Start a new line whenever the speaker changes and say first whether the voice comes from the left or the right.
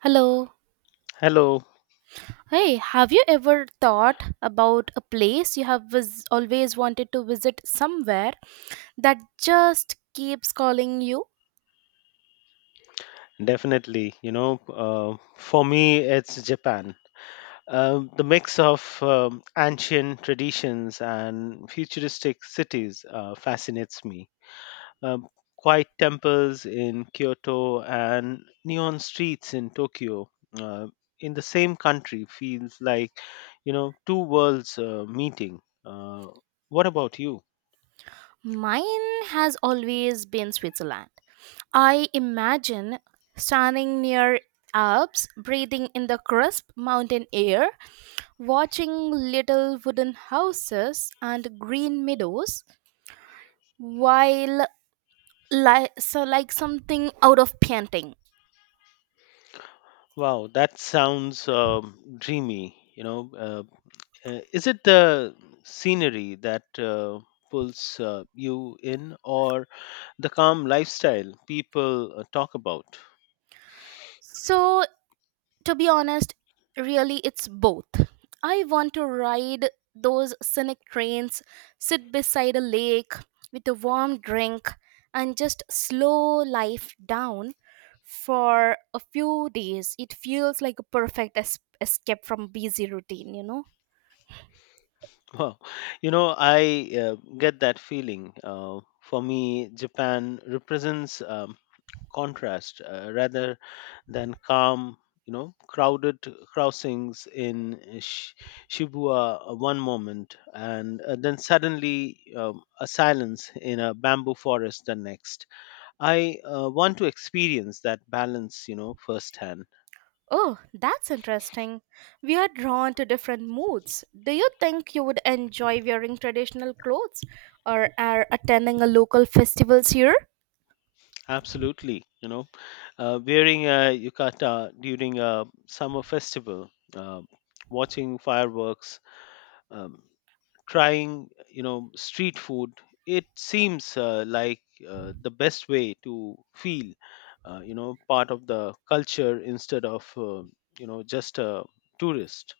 right: Hello.
left: Hello,
right: Hey, have you ever thought about a place you have always wanted to visit somewhere that just keeps calling you?
left: definitely. For me, it's Japan. The mix of ancient traditions and futuristic cities fascinates me. Um, Quiet temples in Kyoto and neon streets in Tokyo uh, in the same country feels like two worlds meeting. What about you?
right: Mine has always been Switzerland. I imagine standing near Alps, breathing in the crisp mountain air, watching little wooden houses and green meadows while like something out of painting.
left: Wow, that sounds dreamy. Is it the scenery that pulls you in or the calm lifestyle people talk about?
right: So to be honest, really, it's both. I want to ride those scenic trains, sit beside a lake with a warm drink, and just slow life down for a few days. It feels like a perfect escape from busy routine, you know?
left: Wow. I get that feeling. For me, Japan represents contrast rather than calm, crowded crossings in Shibuya one moment and then suddenly a silence in a bamboo forest the next. I want to experience that balance, firsthand.
right: Oh, that's interesting. We are drawn to different moods. Do you think you would enjoy wearing traditional clothes or are attending a local festivals here?
left: Absolutely, wearing a yukata during a summer festival, uh, watching fireworks, um, trying, street food. It seems like the best way to feel, part of the culture instead of, just a tourist.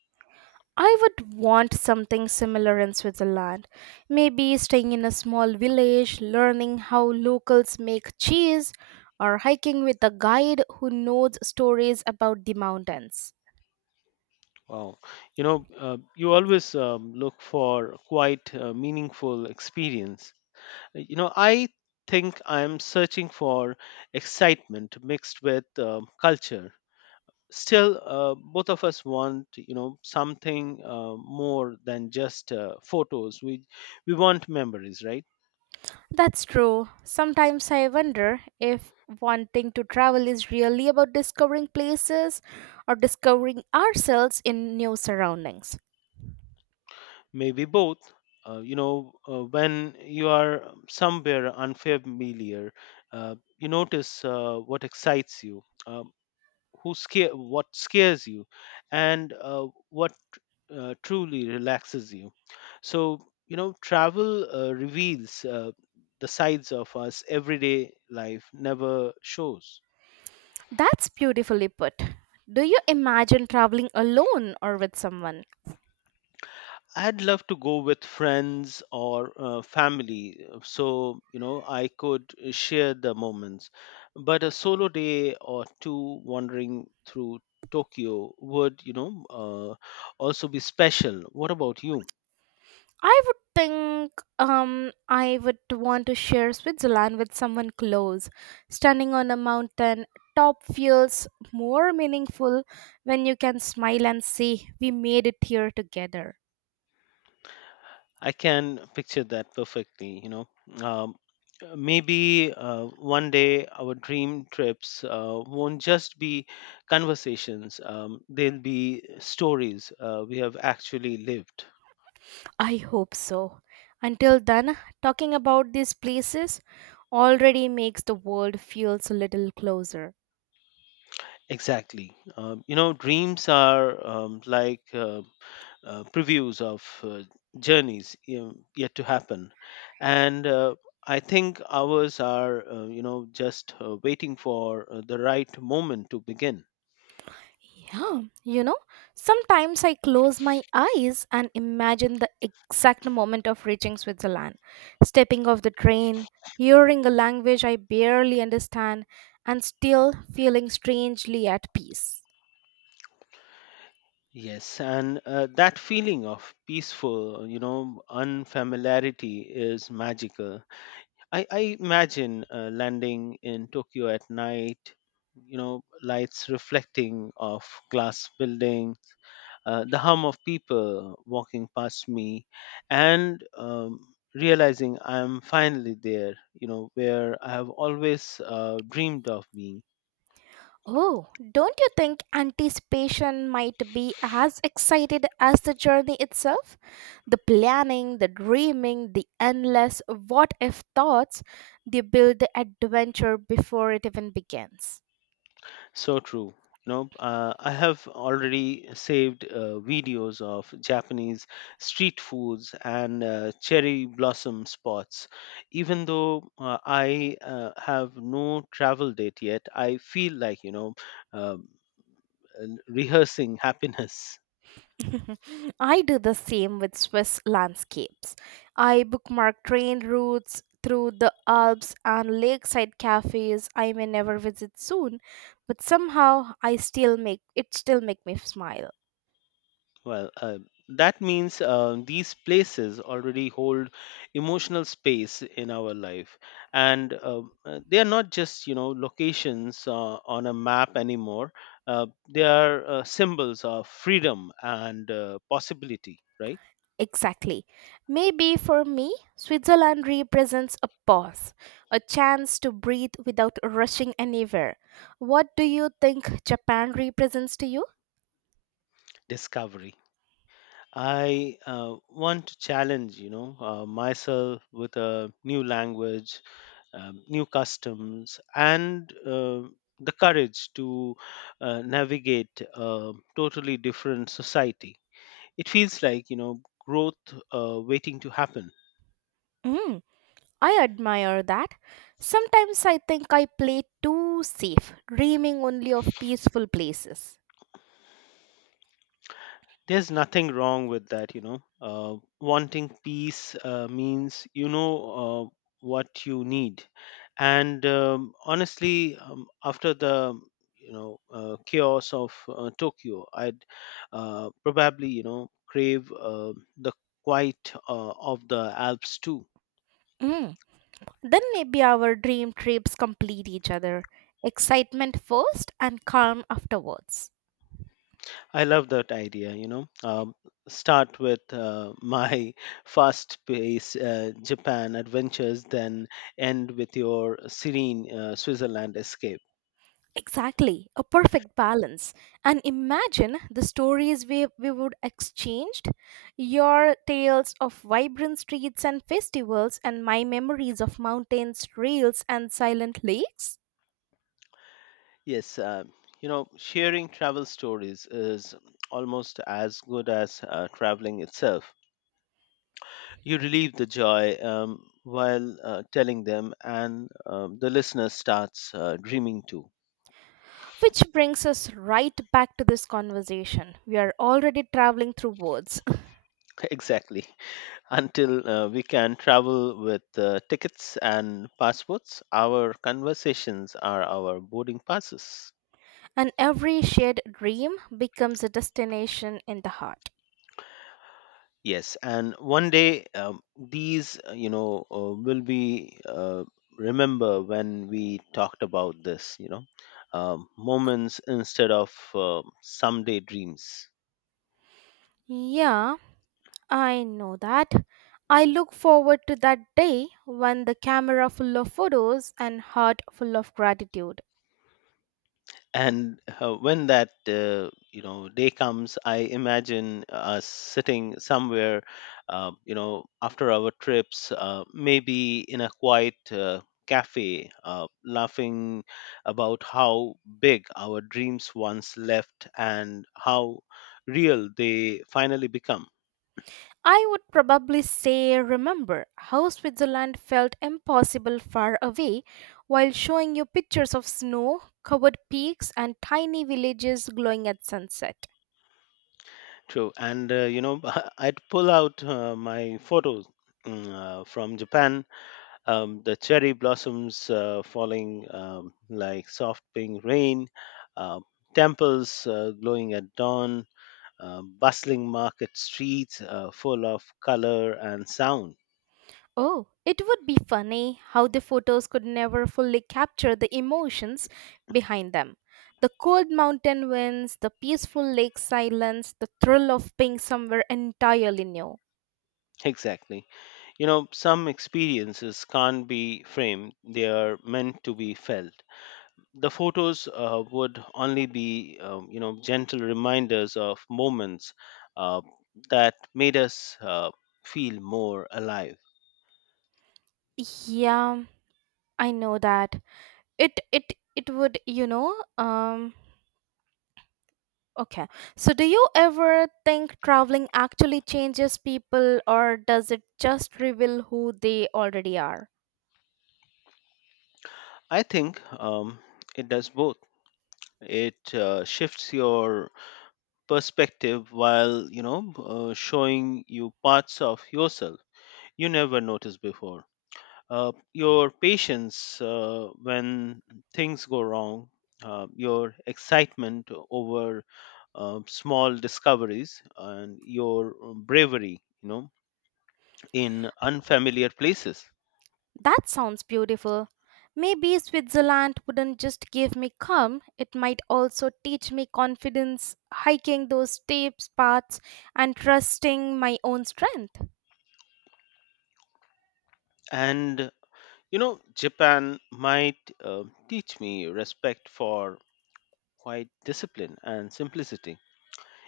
right: I would want something similar in Switzerland. Maybe staying in a small village, learning how locals make cheese, or hiking with a guide who knows stories about the mountains.
left: Wow. You always look for quite meaningful experience. I think I'm searching for excitement mixed with culture. Still, both of us want, something more than just photos. We want memories, right?
right: That's true. Sometimes I wonder if wanting to travel is really about discovering places or discovering ourselves in new surroundings.
left: Maybe both. When you are somewhere unfamiliar, you notice what excites you. Who scare what scares you and what truly relaxes you, so travel reveals the sides of us everyday life never shows.
right: That's beautifully put. Do you imagine traveling alone or with someone?
left: I'd love to go with friends or family so I could share the moments, but a solo day or two wandering through Tokyo would, also be special. What about you?
right: I would think, I would want to share Switzerland with someone close. Standing on a mountain top feels more meaningful when you can smile and say, "We made it here together."
left: I can picture that perfectly. Um, Maybe one day our dream trips won't just be conversations. They'll be stories we have actually lived.
right: I hope so. Until then, talking about these places already makes the world feels a little closer.
left: Exactly. Dreams are previews of journeys you yet to happen, and I think ours are, just waiting for the right moment to begin.
right: Yeah, you know, sometimes I close my eyes and imagine the exact moment of reaching Switzerland, stepping off the train, hearing a language I barely understand, and still feeling strangely at peace.
left: Yes, and that feeling of peaceful, unfamiliarity is magical. I imagine landing in Tokyo at night, lights reflecting off glass buildings, the hum of people walking past me, and realizing I'm finally there, where I have always dreamed of being.
right: Oh, don't you think anticipation might be as excited as the journey itself? The planning, the dreaming, the endless what if thoughts, they build the adventure before it even begins.
left: So true. I have already saved videos of Japanese street foods and cherry blossom spots. Even though I have no travel date yet, I feel like, um, rehearsing happiness.
right: I do the same with Swiss landscapes. I bookmark train routes through the Alps and lakeside cafes I may never visit soon, but somehow I still make it still make me smile.
left: Well, that means these places already hold emotional space in our life, and they are not just, locations on a map anymore. Uh, they are symbols of freedom and possibility, right?
right: Exactly. Maybe for me, Switzerland represents a pause, a chance to breathe without rushing anywhere. What do you think Japan represents to you?
left: Discovery. I want to challenge, myself with a new language, new customs and the courage to navigate a totally different society. It feels like, growth waiting to happen.
right: Mm. I admire that. Sometimes I think I play too safe, dreaming only of peaceful places.
left: There's nothing wrong with that. Wanting peace means, uh, what you need, and honestly, after the, chaos of Tokyo, I'd probably, crave the quiet of the Alps too.
right: Mm. Then maybe our dream trips complete each other. Excitement first and calm afterwards.
left: I love that idea. Start with my fast-paced Japan adventures, then end with your serene Switzerland escape.
right: Exactly, a perfect balance. And imagine the stories we would exchanged, your tales of vibrant streets and festivals and my memories of mountains, trails and silent lakes.
left: Yes, sharing travel stories is almost as good as traveling itself. You relieve the joy while telling them, and the listener starts dreaming too.
right: Which brings us right back to this conversation. We are already traveling through words.
left: Exactly. Until we can travel with tickets and passports, our conversations are our boarding passes.
right: And every shared dream becomes a destination in the heart.
left: Yes, and one day, will be, remember when we talked about this, moments instead of someday dreams.
right: Yeah, I know that. I look forward to that day when the camera full of photos and heart full of gratitude.
left: And when that, day comes, I imagine us sitting somewhere, after our trips, maybe in a quiet cafe laughing about how big our dreams once left and how real they finally become.
right: I would probably say, remember how Switzerland felt impossible far away, while showing you pictures of snow covered peaks and tiny villages glowing at sunset.
left: True, and, I'd pull out my photos, from Japan, the cherry blossoms falling like soft pink rain, uh, temples glowing at dawn, bustling market streets full of color and sound.
right: Oh, it would be funny how the photos could never fully capture the emotions behind them. The cold mountain winds, the peaceful lake silence, the thrill of being somewhere entirely new.
left: Exactly. Some experiences can't be framed, they are meant to be felt. The photos would only be, gentle reminders of moments uh, that made us feel more alive.
right: Yeah, I know that. It would, you know, okay. So do you ever think traveling actually changes people or does it just reveal who they already are?
left: I think it does both. It shifts your perspective while, showing you parts of yourself you never noticed before. Your patience when things go wrong, your excitement over small discoveries, and your bravery, in unfamiliar places.
right: That sounds beautiful. Maybe Switzerland wouldn't just give me calm, it might also teach me confidence, hiking those steep paths and trusting my own strength.
left: And, Japan might teach me respect for quiet discipline and simplicity,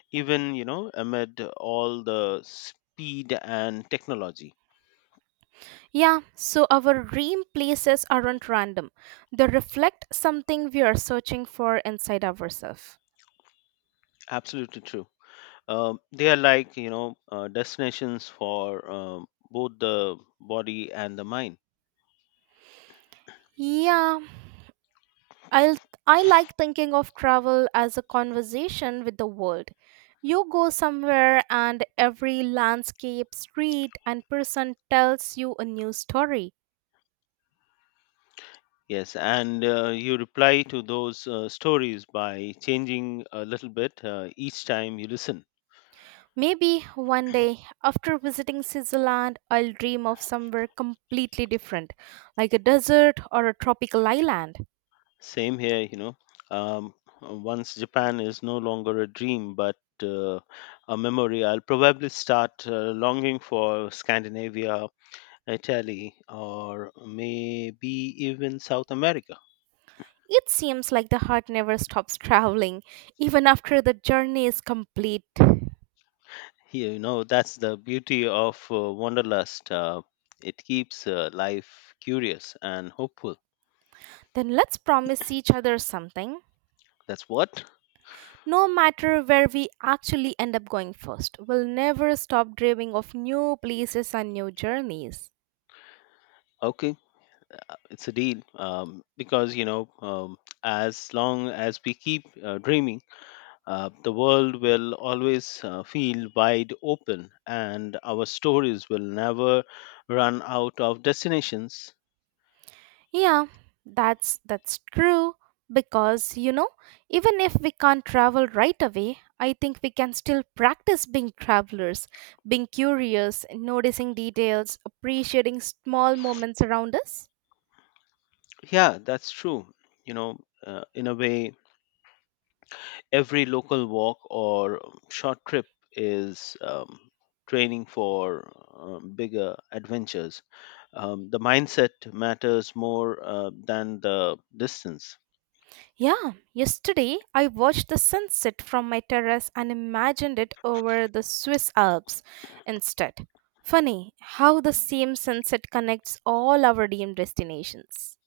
left: even, amid all the speed and technology.
right: Yeah, so our dream places aren't random, they reflect something we are searching for inside ourselves.
left: Absolutely true. They are like, destinations for both the body and the mind.
right: Yeah, I'll, I like thinking of travel as a conversation with the world. You go somewhere, and every landscape, street, and person tells you a new story.
left: Yes, and you reply to those stories by changing a little bit each time you listen.
right: Maybe one day, after visiting Switzerland, I'll dream of somewhere completely different, like a desert or a tropical island.
left: Same here, Um, once Japan is no longer a dream but uh, a memory, I'll probably start longing for Scandinavia, Italy, or maybe even South America.
right: It seems like the heart never stops traveling, even after the journey is complete.
left: That's the beauty of Wanderlust. It keeps life curious and hopeful.
right: Then let's promise each other something.
left: That's what?
right: No matter where we actually end up going first, we'll never stop dreaming of new places and new journeys.
left: Okay, it's a deal. Because as long as we keep dreaming, the world will always feel wide open, and our stories will never run out of destinations.
right: Yeah, that's true, because you know, even if we can't travel right away, I think we can still practice being travelers, being curious, noticing details, appreciating small moments around us.
left: Yeah, that's true. You know, in a way, every local walk or short trip is training for bigger adventures. The mindset matters more than the distance.
right: Yeah, yesterday I watched the sunset from my terrace and imagined it over the Swiss Alps instead. Funny how the same sunset connects all our dream destinations.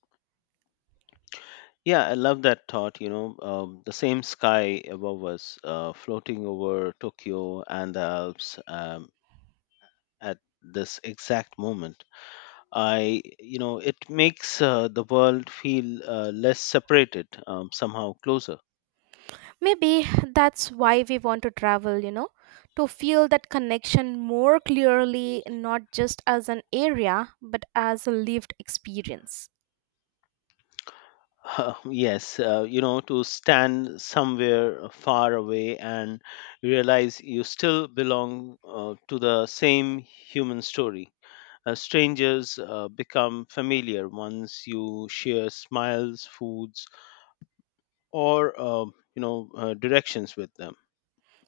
left: Yeah, I love that thought. The same sky above us, floating over Tokyo and the Alps, at this exact moment. It makes the world feel less separated, somehow closer.
right: Maybe that's why we want to travel, you know, to feel that connection more clearly, not just as an area, but as a lived experience.
left: Yes, to stand somewhere far away and realize you still belong to the same human story. Strangers become familiar once you share smiles, foods, or, directions with them.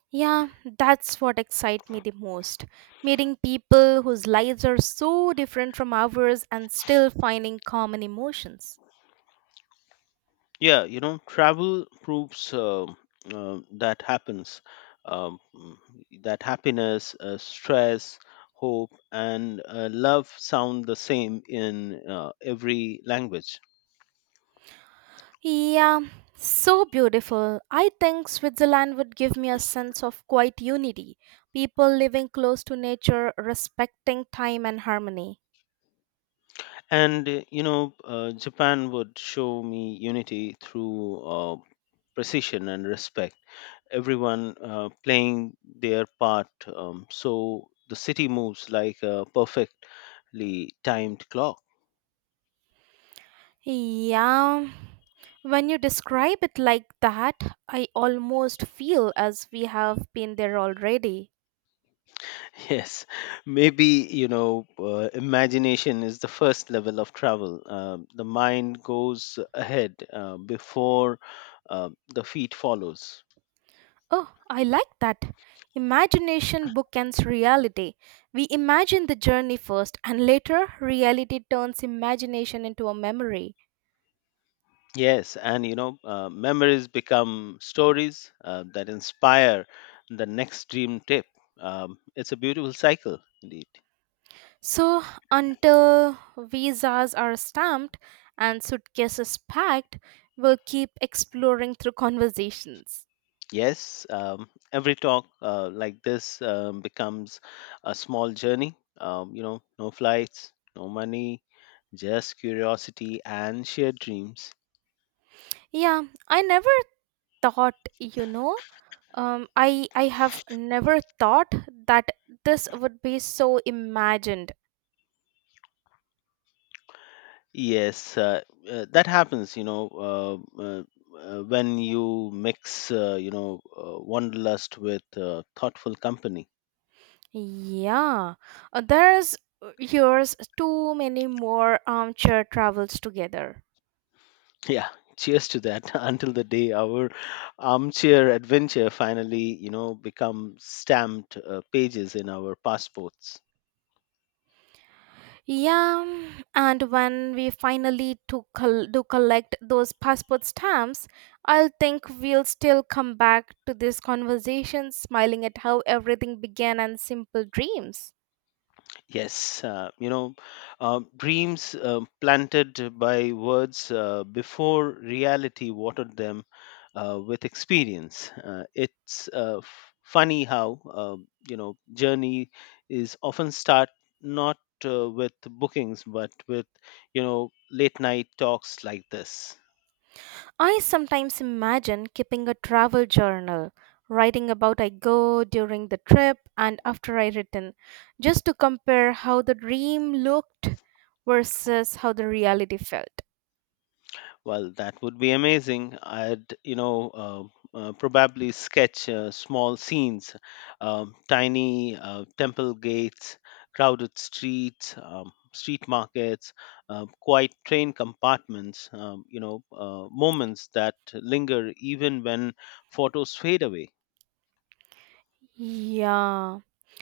right: Yeah, that's what excites me the most. Meeting people whose lives are so different from ours and still finding common emotions.
left: Yeah, travel proves that happens. Um, mm, that happiness, stress, hope, and love sound the same in every language.
right: Yeah, so beautiful. I think Switzerland would give me a sense of quiet unity. People living close to nature, respecting time and harmony.
left: And, Japan would show me unity through precision and respect, everyone playing their part. So the city moves like a perfectly timed clock.
right: Yeah, when you describe it like that, I almost feel as we have been there already.
left: Yes, maybe, imagination is the first level of travel. The mind goes ahead before the feet follows.
right: Oh, I like that. Imagination bookends reality. We imagine the journey first, and later, reality turns imagination into a memory.
left: Yes, and, memories become stories that inspire the next dream trip. It's a beautiful cycle, indeed.
right: So, until visas are stamped and suitcases packed, we'll keep exploring through conversations.
left: Yes, every talk like this becomes a small journey. No flights, no money, just curiosity and shared dreams.
right: Yeah, I never thought, you know, I have never thought that this would be so imagined.
left: Yes, that happens, when you mix, wanderlust with thoughtful company.
right: Yeah, there's yours too many more armchair travels together.
left: Yeah, cheers to that. Until the day our armchair adventure finally, become stamped pages in our passports.
right: Yeah, mm, and when we finally do collect those passport stamps, I'll think we'll still come back to this conversation, smiling at how everything began and simple dreams.
left: Yes, dreams planted by words before reality watered them with experience. It's funny how, journey is often start not with bookings but with, late night talks like this.
right: I sometimes imagine keeping a travel journal, writing about I go during the trip and after I return, just to compare how the dream looked versus how the reality felt.
left: Well, that would be amazing. I'd, probably sketch small scenes, tiny temple gates, crowded streets, street markets, quiet train compartments, moments that linger even when photos fade away.
right: Yeah.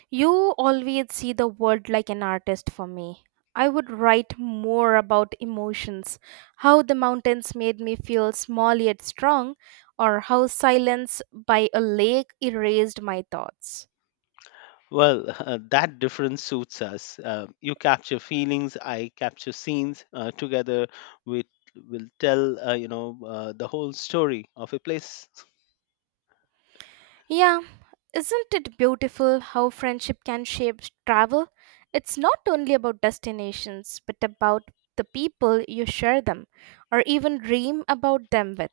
right: You always see the world like an artist for me. I would write more about emotions, how the mountains made me feel small yet strong, or how silence by a lake erased my thoughts.
left: Well, that difference suits us. You capture feelings, I capture scenes. Together, we will tell, the whole story of a place.
right: Yeah, isn't it beautiful how friendship can shape travel? It's not only about destinations, but about the people you share them, or even dream about them with.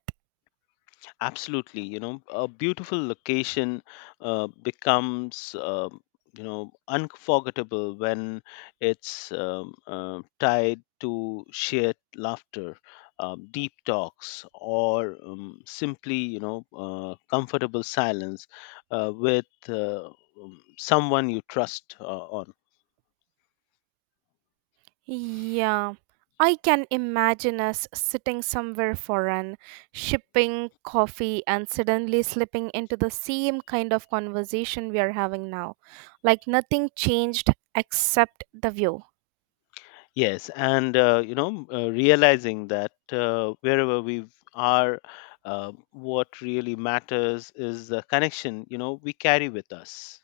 left: Absolutely, a beautiful location becomes, unforgettable when it's, tied to shared laughter, deep talks or simply, comfortable silence with, someone you trust on.
right: Yeah, I can imagine us sitting somewhere foreign, shipping coffee, and suddenly slipping into the same kind of conversation we are having now. Like nothing changed except the view.
left: Yes, and, realizing that wherever we are, what really matters is the connection, we carry with us.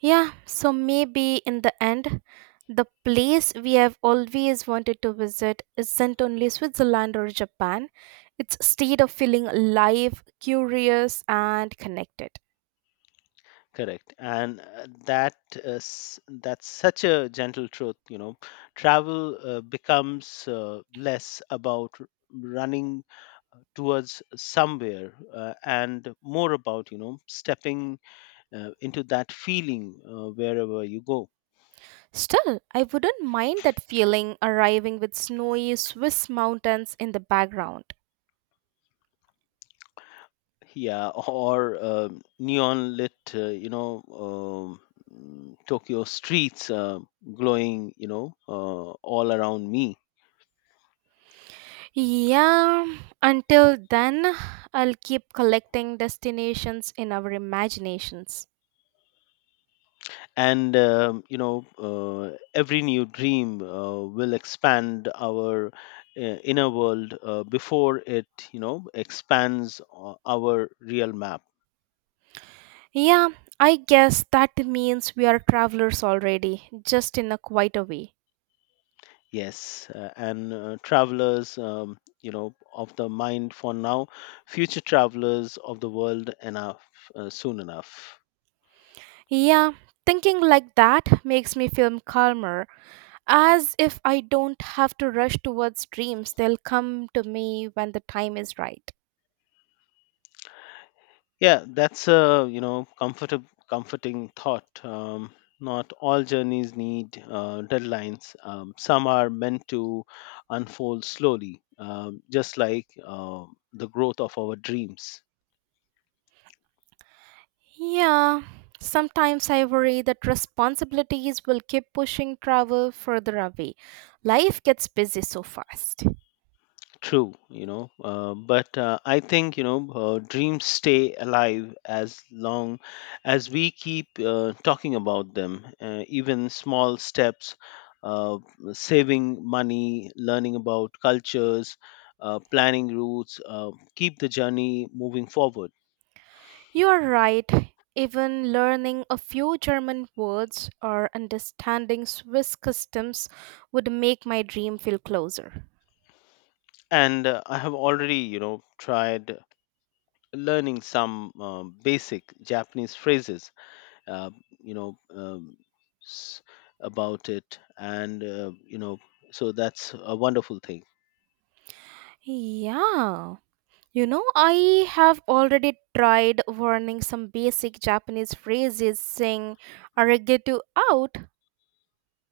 right: Yeah, so maybe in the end, the place we have always wanted to visit isn't only Switzerland or Japan, it's a state of feeling alive, curious, and connected.
left: Correct, and that that's such a gentle truth. Travel becomes less about running towards somewhere and more about, stepping into that feeling wherever you go.
right: Still, I wouldn't mind that feeling arriving with snowy Swiss mountains in the background.
left: Yeah, or neon lit, Tokyo streets glowing, all around me.
right: Yeah, until then, I'll keep collecting destinations in our imaginations.
left: And, every new dream will expand our inner world before it, expands our real map.
right: Yeah, I guess that means we are travelers already, just in a quieter way.
left: Yes, and travelers, of the mind for now, future travelers of the world enough, soon enough.
right: Yeah, thinking like that makes me feel calmer, as if I don't have to rush towards dreams, they'll come to me when the time is right.
left: Yeah, that's a, comforting thought. Not all journeys need deadlines. Some are meant to unfold slowly, just like the growth of our dreams.
right: Yeah, sometimes I worry that responsibilities will keep pushing travel further away. Life gets busy so fast.
left: True, but I think, dreams stay alive as long as we keep talking about them. Even small steps, uh, saving money, learning about cultures, planning routes, keep the journey moving forward.
right: You are right. Even learning a few German words or understanding Swiss customs would make my dream feel closer.
left: And I have already, tried learning some basic Japanese phrases, uh, you know um, s- about it, and, so that's a wonderful thing.
right: Yeah. You know, I have already tried learning some basic Japanese phrases saying arigato out.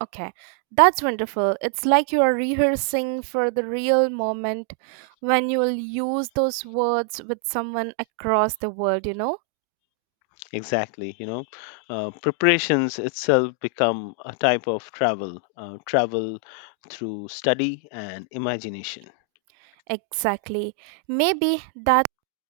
right: Okay, that's wonderful. It's like you are rehearsing for the real moment when you will use those words with someone across the world, you know?
left: Exactly, preparations itself become a type of travel, travel through study and imagination.
right: Exactly. Maybe that's